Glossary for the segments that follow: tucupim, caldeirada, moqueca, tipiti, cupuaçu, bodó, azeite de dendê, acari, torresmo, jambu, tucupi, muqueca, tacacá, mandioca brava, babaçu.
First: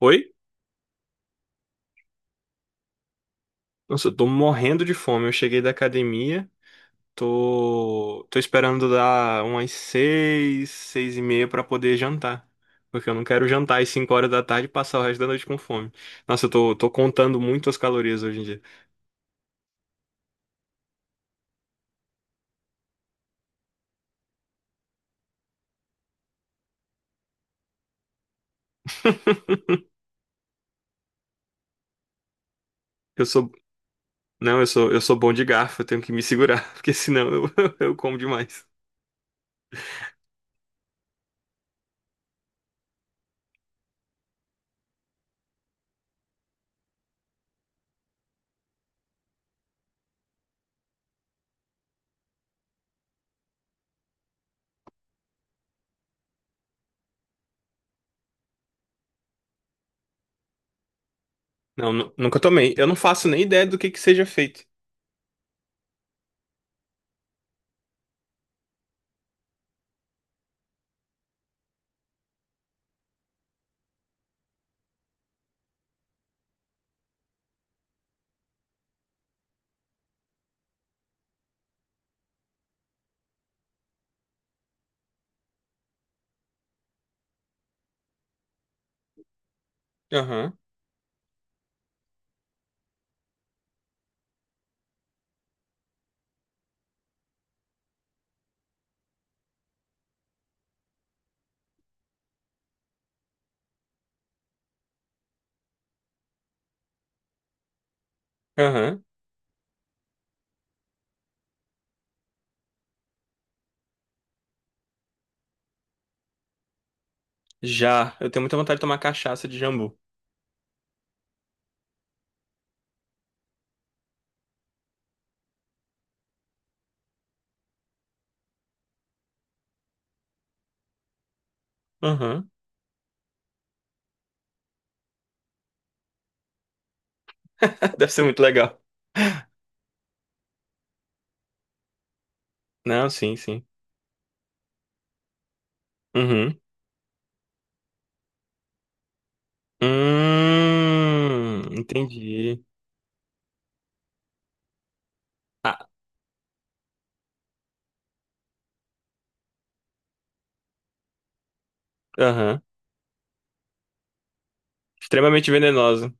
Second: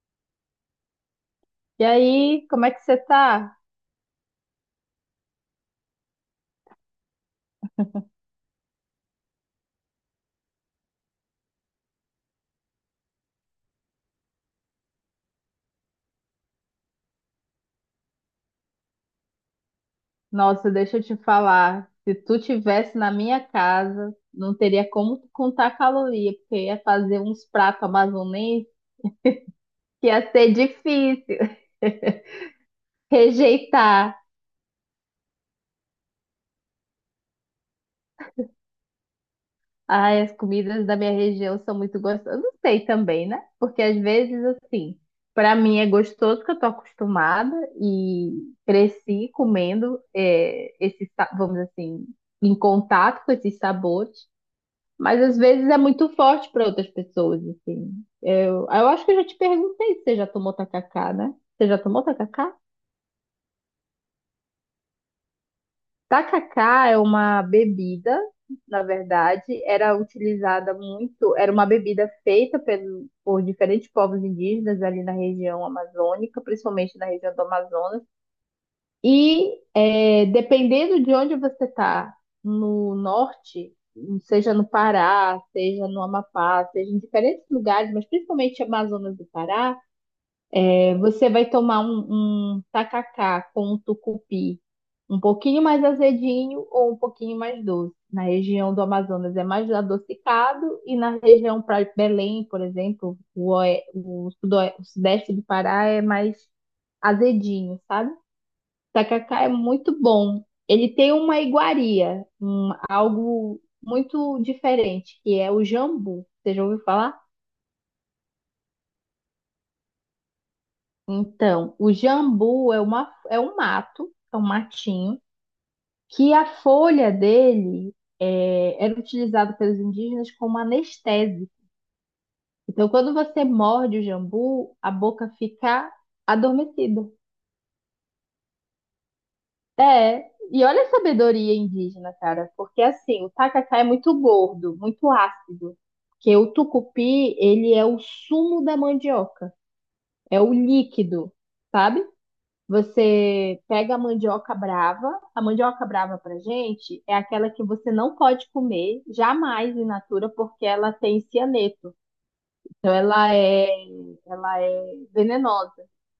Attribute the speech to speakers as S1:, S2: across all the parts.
S1: Oi?
S2: E aí, como é que você tá?
S1: Nossa, eu tô morrendo de fome. Eu cheguei da academia, tô esperando dar umas 6, 6h30 pra poder jantar. Porque eu não quero jantar às 5 horas da tarde e passar o resto da noite com fome. Nossa, eu tô contando muito as calorias hoje em dia.
S2: Nossa, deixa eu te falar. Se tu tivesse na minha casa, não teria como contar caloria, porque ia fazer uns pratos amazonenses que ia ser difícil
S1: Eu sou,
S2: rejeitar.
S1: não, eu sou bom de garfo, eu tenho que me segurar, porque senão eu, eu como demais.
S2: Ai, as comidas da minha região são muito gostosas. Não sei também, né? Porque às vezes, assim, pra mim é gostoso que eu tô acostumada e cresci comendo esse, vamos dizer assim, em contato com esses sabores. Mas às vezes é muito forte para outras pessoas, assim. Eu acho que eu já te perguntei se você já tomou tacacá, né? Você já
S1: Não,
S2: tomou
S1: nunca
S2: tacacá?
S1: tomei. Eu não faço nem ideia do que seja feito.
S2: Tacacá é uma bebida, na verdade, era utilizada muito, era uma bebida feita por diferentes povos indígenas ali na região amazônica, principalmente na região do Amazonas. E é, dependendo de onde você está, no norte, seja no Pará, seja no Amapá, seja em diferentes lugares, mas principalmente Amazonas do Pará,
S1: Aham,
S2: é, você vai tomar um tacacá com um tucupi um pouquinho mais azedinho ou um pouquinho mais doce. Na região do Amazonas é mais adocicado e na região para Belém, por exemplo, o o sudeste do Pará é mais azedinho, sabe?
S1: aham.
S2: Tacacá é muito bom. Ele tem uma iguaria, algo muito diferente, que é o jambu. Você já ouviu falar?
S1: Já, eu tenho muita vontade de tomar cachaça de jambu.
S2: Então, o jambu é é um mato, é um matinho, que a folha dele é, era utilizada pelos indígenas como anestésico.
S1: Aham.
S2: Então, quando você morde o jambu, a boca fica adormecida.
S1: Deve ser muito legal.
S2: É, e olha a sabedoria indígena, cara, porque
S1: Não,
S2: assim, o
S1: sim, sim.
S2: tacacá é muito gordo, muito ácido, porque o
S1: Uhum.
S2: tucupi, ele é o sumo da mandioca, é o líquido, sabe?
S1: Entendi.
S2: Você pega a mandioca
S1: Ah,
S2: brava pra gente é aquela que você não pode comer jamais in natura porque ela tem cianeto,
S1: aham.
S2: então ela é
S1: Extremamente
S2: venenosa,
S1: venenosa.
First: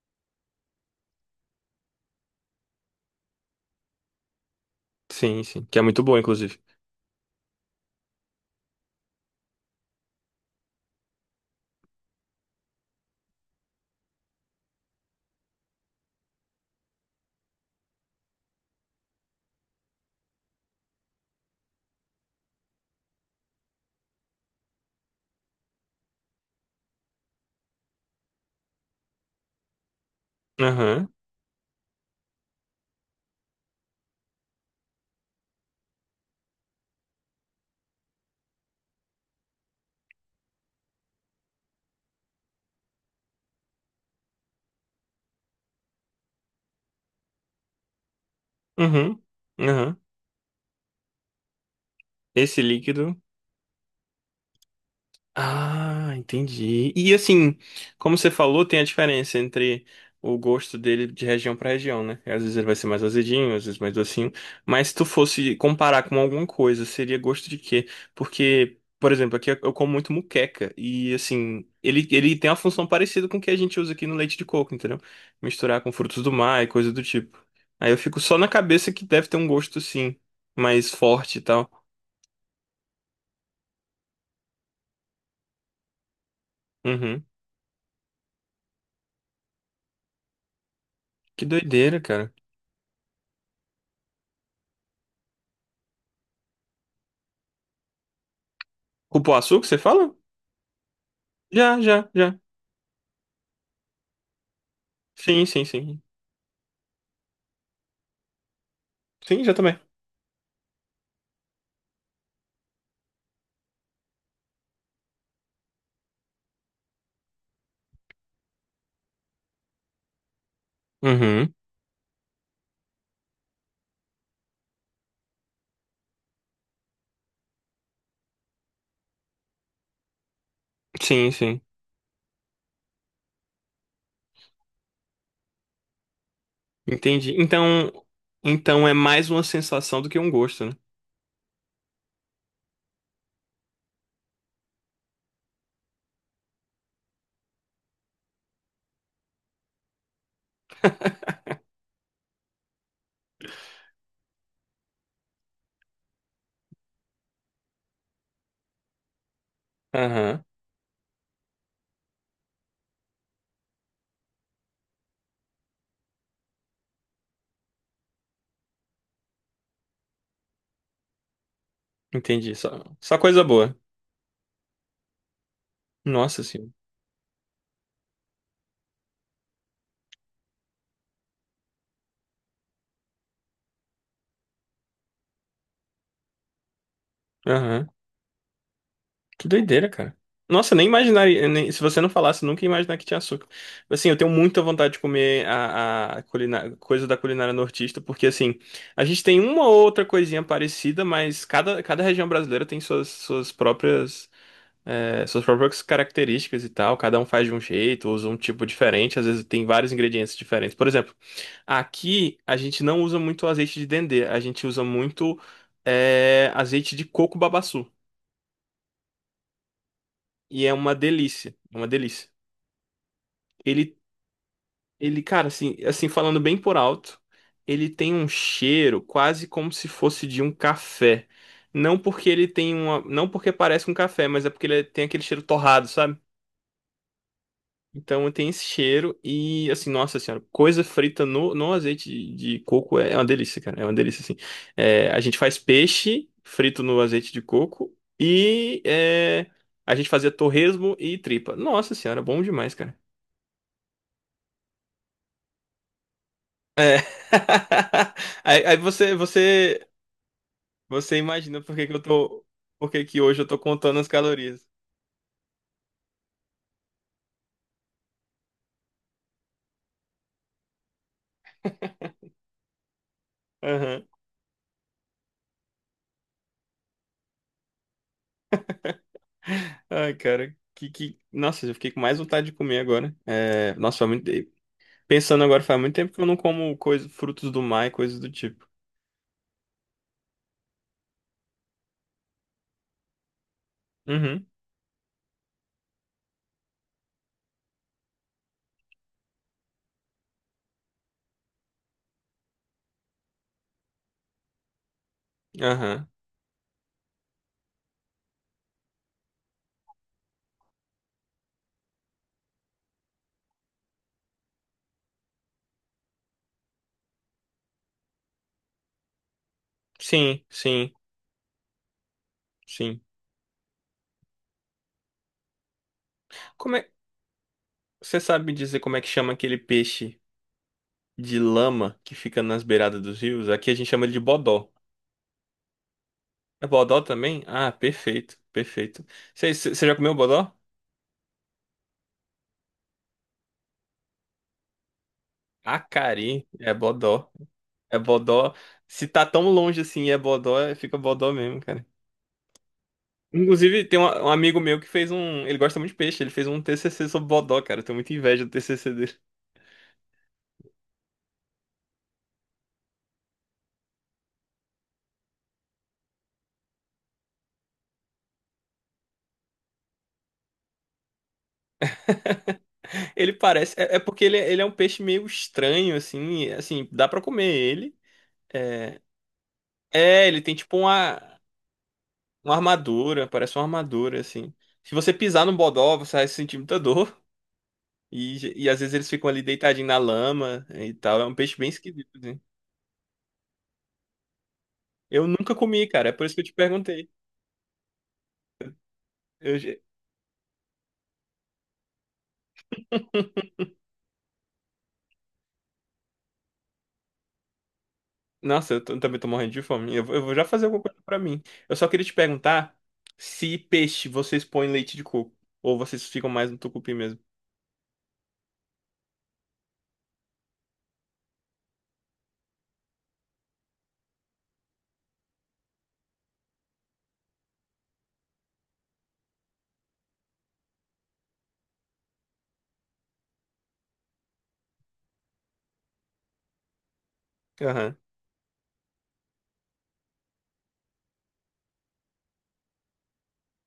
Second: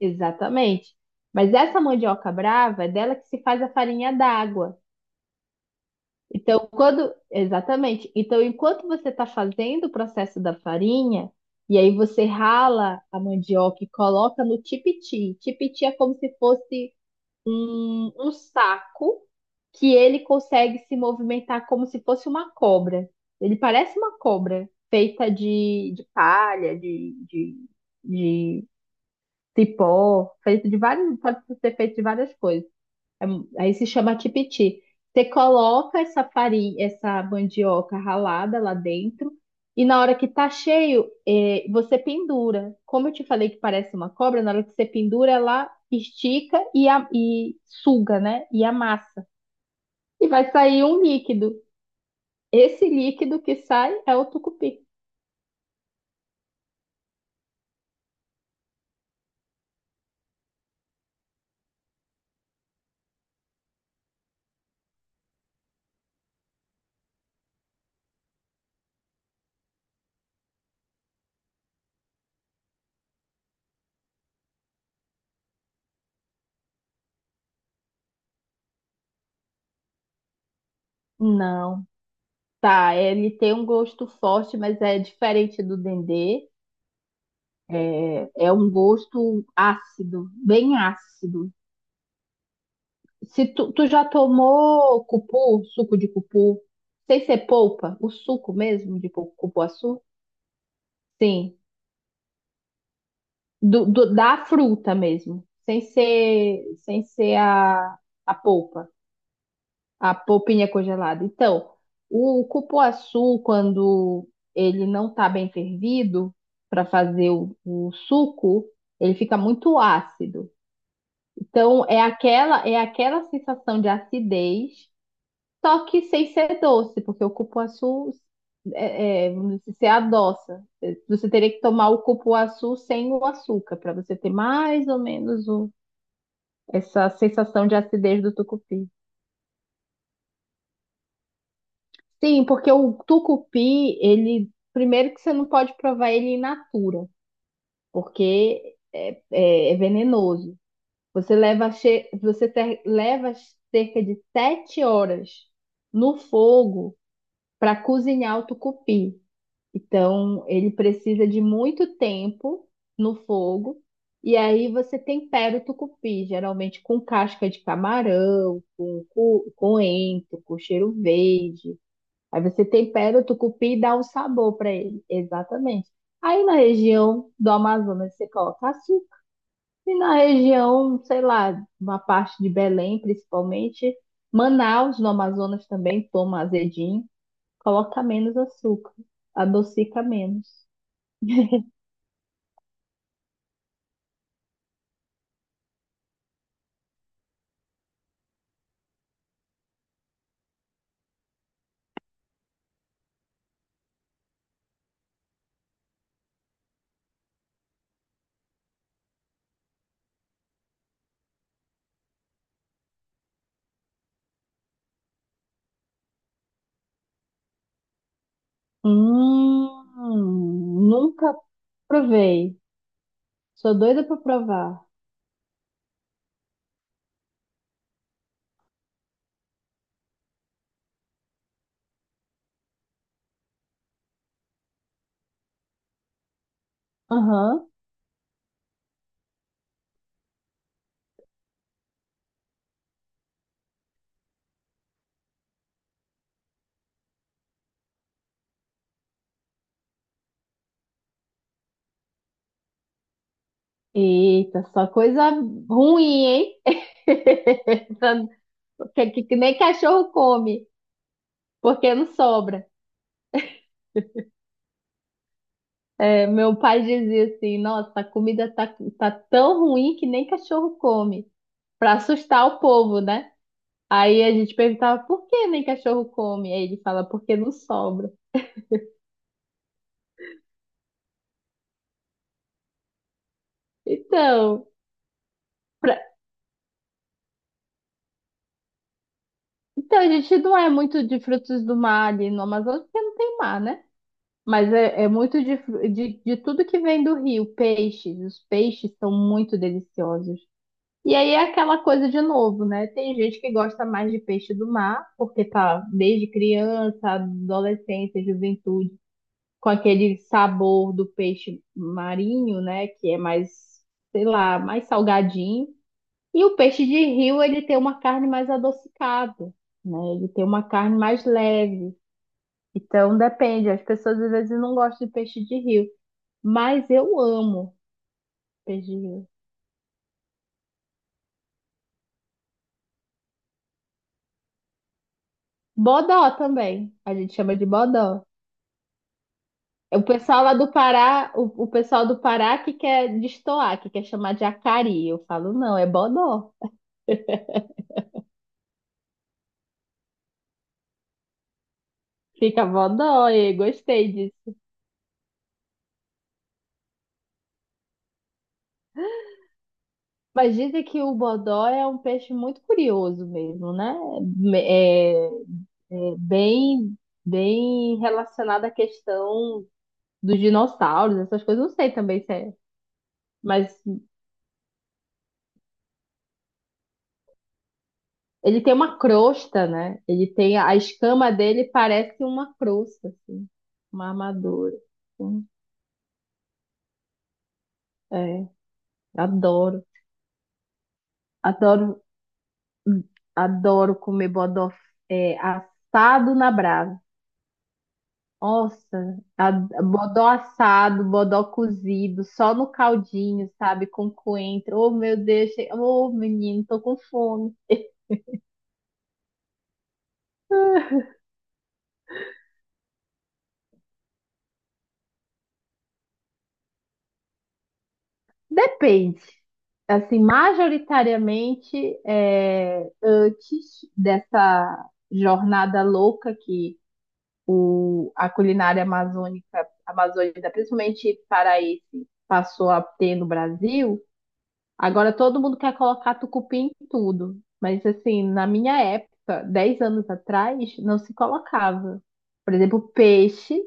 S2: exatamente. Mas essa mandioca brava é dela que se faz a farinha d'água.
S1: Sim, sim. Que é muito boa, inclusive.
S2: Então, quando. Exatamente. Então, enquanto você está fazendo o processo da farinha, e aí você rala a mandioca e coloca no tipiti. Tipiti é como se fosse um saco que ele consegue se movimentar como se fosse uma cobra. Ele parece uma cobra, feita de palha, de cipó, feito de
S1: Aham.
S2: vários, pode ser feito de várias coisas. Aí se chama tipiti. Você coloca essa farinha, essa mandioca ralada lá dentro, e na hora que tá cheio, você pendura. Como eu te falei que parece uma cobra, na hora que você pendura, ela estica e suga, né? E
S1: Uhum.
S2: amassa.
S1: Aham.
S2: E vai sair um líquido.
S1: Esse
S2: Esse
S1: líquido.
S2: líquido que sai é o tucupi.
S1: Ah, entendi. E assim, como você falou, tem a diferença entre o gosto dele de região para região, né? Às vezes ele vai ser mais azedinho, às vezes mais docinho. Mas se tu fosse comparar com alguma coisa, seria gosto de quê? Porque, por exemplo, aqui eu como muito muqueca e assim, ele tem uma função parecida com o que a gente usa aqui no leite de coco, entendeu? Misturar com frutos do mar e coisa do tipo. Aí eu fico só na cabeça que deve ter um gosto sim, mais forte e tal.
S2: Não, tá. Ele tem um gosto forte, mas é diferente do dendê.
S1: Uhum.
S2: É um gosto ácido, bem
S1: Que
S2: ácido.
S1: doideira, cara.
S2: Se tu já tomou cupu, suco de cupu, sem ser polpa, o suco mesmo de
S1: Cupuaçu que você
S2: cupuaçu?
S1: fala?
S2: Sim,
S1: Já, já, já.
S2: da fruta mesmo,
S1: Sim, sim, sim.
S2: sem ser a polpa,
S1: Sim, já também.
S2: a polpinha congelada. Então, o cupuaçu, quando ele não está bem fervido para fazer o suco, ele fica muito ácido.
S1: Uhum.
S2: Então, é aquela sensação de acidez. Só que sem ser doce, porque o cupuaçu, vamos dizer, se adoça. Você
S1: Sim,
S2: teria
S1: sim.
S2: que tomar o cupuaçu sem o açúcar, para você ter mais ou menos essa
S1: Entendi. Então,
S2: sensação de acidez do
S1: então
S2: tucupi.
S1: é mais uma sensação do que um gosto, né?
S2: Sim, porque o tucupi, ele, primeiro que você não pode provar ele in natura, porque é venenoso. Você leva cerca de 7 horas no fogo para cozinhar o tucupi.
S1: Aham.
S2: Então, ele precisa de muito tempo no fogo. E aí você tempera o tucupi, geralmente com casca de camarão, com coentro, com cheiro verde. Aí
S1: Entendi.
S2: você
S1: Só, só
S2: tempera o
S1: coisa
S2: tucupi
S1: boa.
S2: e dá um sabor para ele. Exatamente.
S1: Nossa
S2: Aí na
S1: senhora.
S2: região do Amazonas você coloca açúcar. E na região, sei lá, uma parte de Belém, principalmente, Manaus, no Amazonas também toma azedinho,
S1: Aham.
S2: coloca menos açúcar,
S1: Que doideira,
S2: adocica
S1: cara.
S2: menos.
S1: Nossa, nem imaginaria. Se você não falasse, nunca ia imaginar que tinha açúcar. Assim, eu tenho muita vontade de comer a coisa da culinária nortista, porque assim, a gente tem uma ou outra coisinha parecida, mas cada região brasileira tem suas, próprias. É, suas próprias características e tal. Cada um faz de um jeito, usa um tipo diferente. Às vezes tem vários ingredientes diferentes. Por exemplo, aqui a gente não usa muito azeite de dendê. A gente usa muito é, azeite de coco babaçu.
S2: Hum,
S1: E é uma
S2: nunca
S1: delícia. É uma delícia.
S2: provei. Sou
S1: Ele,
S2: doida pra provar.
S1: ele, cara, assim, assim, falando bem por alto, ele tem um cheiro quase como se fosse de um café. Não porque ele tem uma, não porque parece um café, mas é porque ele é, tem aquele cheiro torrado, sabe?
S2: Aham.
S1: Então tem esse cheiro e assim, nossa senhora, coisa frita no azeite de coco é uma delícia, cara. É uma delícia, assim. É, a gente faz peixe frito no azeite de coco e é, a gente fazia torresmo e tripa. Nossa senhora, bom demais, cara.
S2: Eita, só coisa ruim, hein?
S1: É. Aí
S2: Que,
S1: você,
S2: que nem cachorro come,
S1: você imagina por que que
S2: porque
S1: eu
S2: não
S1: tô,
S2: sobra.
S1: por que que hoje eu tô contando as calorias.
S2: É, meu pai dizia assim: nossa, a comida tá tão ruim que nem cachorro come, pra assustar o povo, né?
S1: Aham.
S2: Aí a gente perguntava: por que nem cachorro come? Aí ele fala: porque não sobra.
S1: Ai, cara, Nossa, eu fiquei com mais vontade de comer agora. É. Nossa, foi muito...
S2: Então.
S1: Pensando agora, faz muito tempo que eu não como coisa, frutos do mar e coisas do tipo.
S2: Então, a gente não é muito de frutos do mar ali no Amazonas, porque não tem mar, né?
S1: Uhum,
S2: Mas é muito de, de tudo que vem do rio, peixes. Os peixes são muito deliciosos. E aí é aquela coisa de novo, né? Tem gente que gosta mais de peixe do mar, porque tá
S1: aham.
S2: desde criança, adolescência, juventude, com aquele sabor do peixe marinho, né? Que é mais, sei lá, mais salgadinho. E o peixe de rio, ele tem uma carne mais adocicada, né? Ele
S1: Sim,
S2: tem uma
S1: sim,
S2: carne mais leve.
S1: sim.
S2: Então, depende. As pessoas às vezes não gostam de peixe de rio,
S1: Como
S2: mas
S1: é,
S2: eu amo
S1: você sabe me dizer
S2: peixe de
S1: como é que
S2: rio.
S1: chama aquele peixe de lama que fica nas beiradas dos rios? Aqui a gente chama ele de bodó.
S2: Bodó
S1: É
S2: também.
S1: bodó
S2: A gente
S1: também?
S2: chama de
S1: Ah,
S2: bodó.
S1: perfeito, perfeito. Você já
S2: É. O
S1: comeu
S2: pessoal lá
S1: bodó?
S2: do Pará, o pessoal do Pará que quer destoar, que quer chamar de acari. Eu falo, não, é
S1: Acari,
S2: bodó.
S1: é bodó. É bodó. Se tá tão longe assim e é bodó, fica bodó mesmo, cara.
S2: Fica bodó, e
S1: Inclusive, tem
S2: gostei
S1: um
S2: disso.
S1: amigo meu que fez um. Ele gosta muito de peixe, ele fez um TCC sobre bodó, cara. Eu tenho muita inveja do TCC.
S2: Mas dizem que o bodó é um peixe muito curioso mesmo, né? É, é, bem, bem relacionada à questão dos dinossauros, essas coisas, não sei também se é.
S1: Ele
S2: Mas
S1: parece. É, é porque ele é um peixe meio estranho, assim. Assim, dá pra comer ele.
S2: ele tem uma
S1: É,
S2: crosta, né? Ele
S1: é ele tem
S2: tem a
S1: tipo
S2: escama dele parece
S1: uma
S2: uma crosta,
S1: armadura,
S2: assim,
S1: parece uma
S2: uma
S1: armadura, assim.
S2: armadura,
S1: Se você pisar
S2: assim.
S1: no bodó, você vai sentir muita dor.
S2: É,
S1: E às vezes eles ficam ali
S2: adoro,
S1: deitadinhos na lama e tal. É um peixe bem
S2: adoro,
S1: esquisito, assim.
S2: adoro comer bodó,
S1: Eu
S2: é,
S1: nunca comi, cara. É por isso
S2: assado
S1: que eu
S2: na
S1: te
S2: brasa.
S1: perguntei.
S2: Nossa,
S1: Eu já-
S2: bodó assado, bodó cozido, só no caldinho, sabe? Com coentro. Oh, meu Deus, che- oh, menino, tô com fome.
S1: Nossa, também tô morrendo de fome. Eu vou já fazer alguma coisa pra mim. Eu só queria te perguntar se peixe vocês põem leite de coco. Ou vocês ficam mais no tucupi mesmo.
S2: Depende. Assim, majoritariamente, é, antes dessa jornada louca que a culinária amazônica, principalmente paraense, passou a ter no Brasil, agora todo mundo quer colocar tucupim em tudo. Mas,
S1: Aham.
S2: assim, na minha época, 10 anos atrás, não se colocava. Por exemplo, peixe,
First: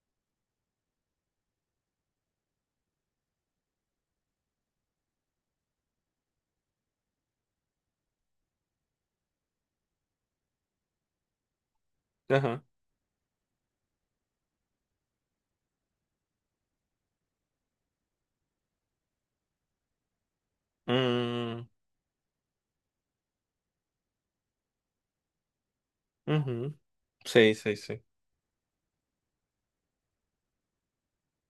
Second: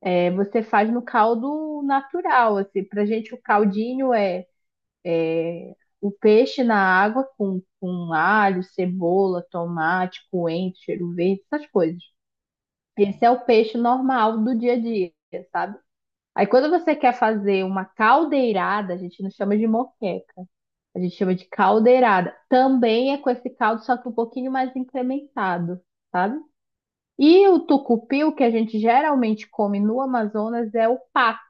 S2: é, você faz no caldo natural, assim. Pra gente, o caldinho é o peixe na água com alho, cebola, tomate, coentro, cheiro verde, essas coisas.
S1: Aham.
S2: Esse é o peixe normal do dia a dia, sabe? Aí quando você quer fazer uma caldeirada, a gente não chama de moqueca, a gente chama de
S1: Hum,
S2: caldeirada. Também é com esse caldo, só que um pouquinho mais incrementado, sabe?
S1: uhum.
S2: E
S1: Sei,
S2: o
S1: sei, sei.
S2: tucupi, o que a gente geralmente come no Amazonas, é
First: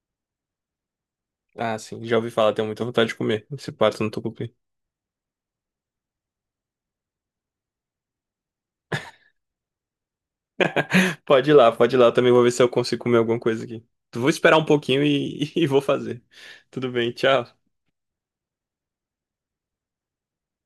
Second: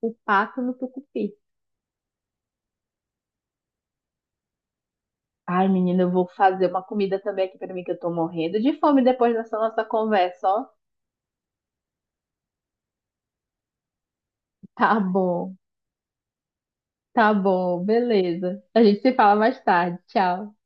S2: o pato no tucupi.
S1: Ah, sim, já ouvi falar, tenho muita vontade de comer esse pato no tucupi.
S2: Ai, menina, eu vou fazer uma comida também aqui pra mim, que eu tô morrendo de fome depois dessa nossa conversa, ó.
S1: Pode ir lá, eu também vou ver se eu consigo comer alguma coisa aqui. Vou esperar um
S2: Tá
S1: pouquinho e,
S2: bom,
S1: e vou fazer. Tudo bem,
S2: tá
S1: tchau.
S2: bom, beleza. A gente se fala mais tarde. Tchau.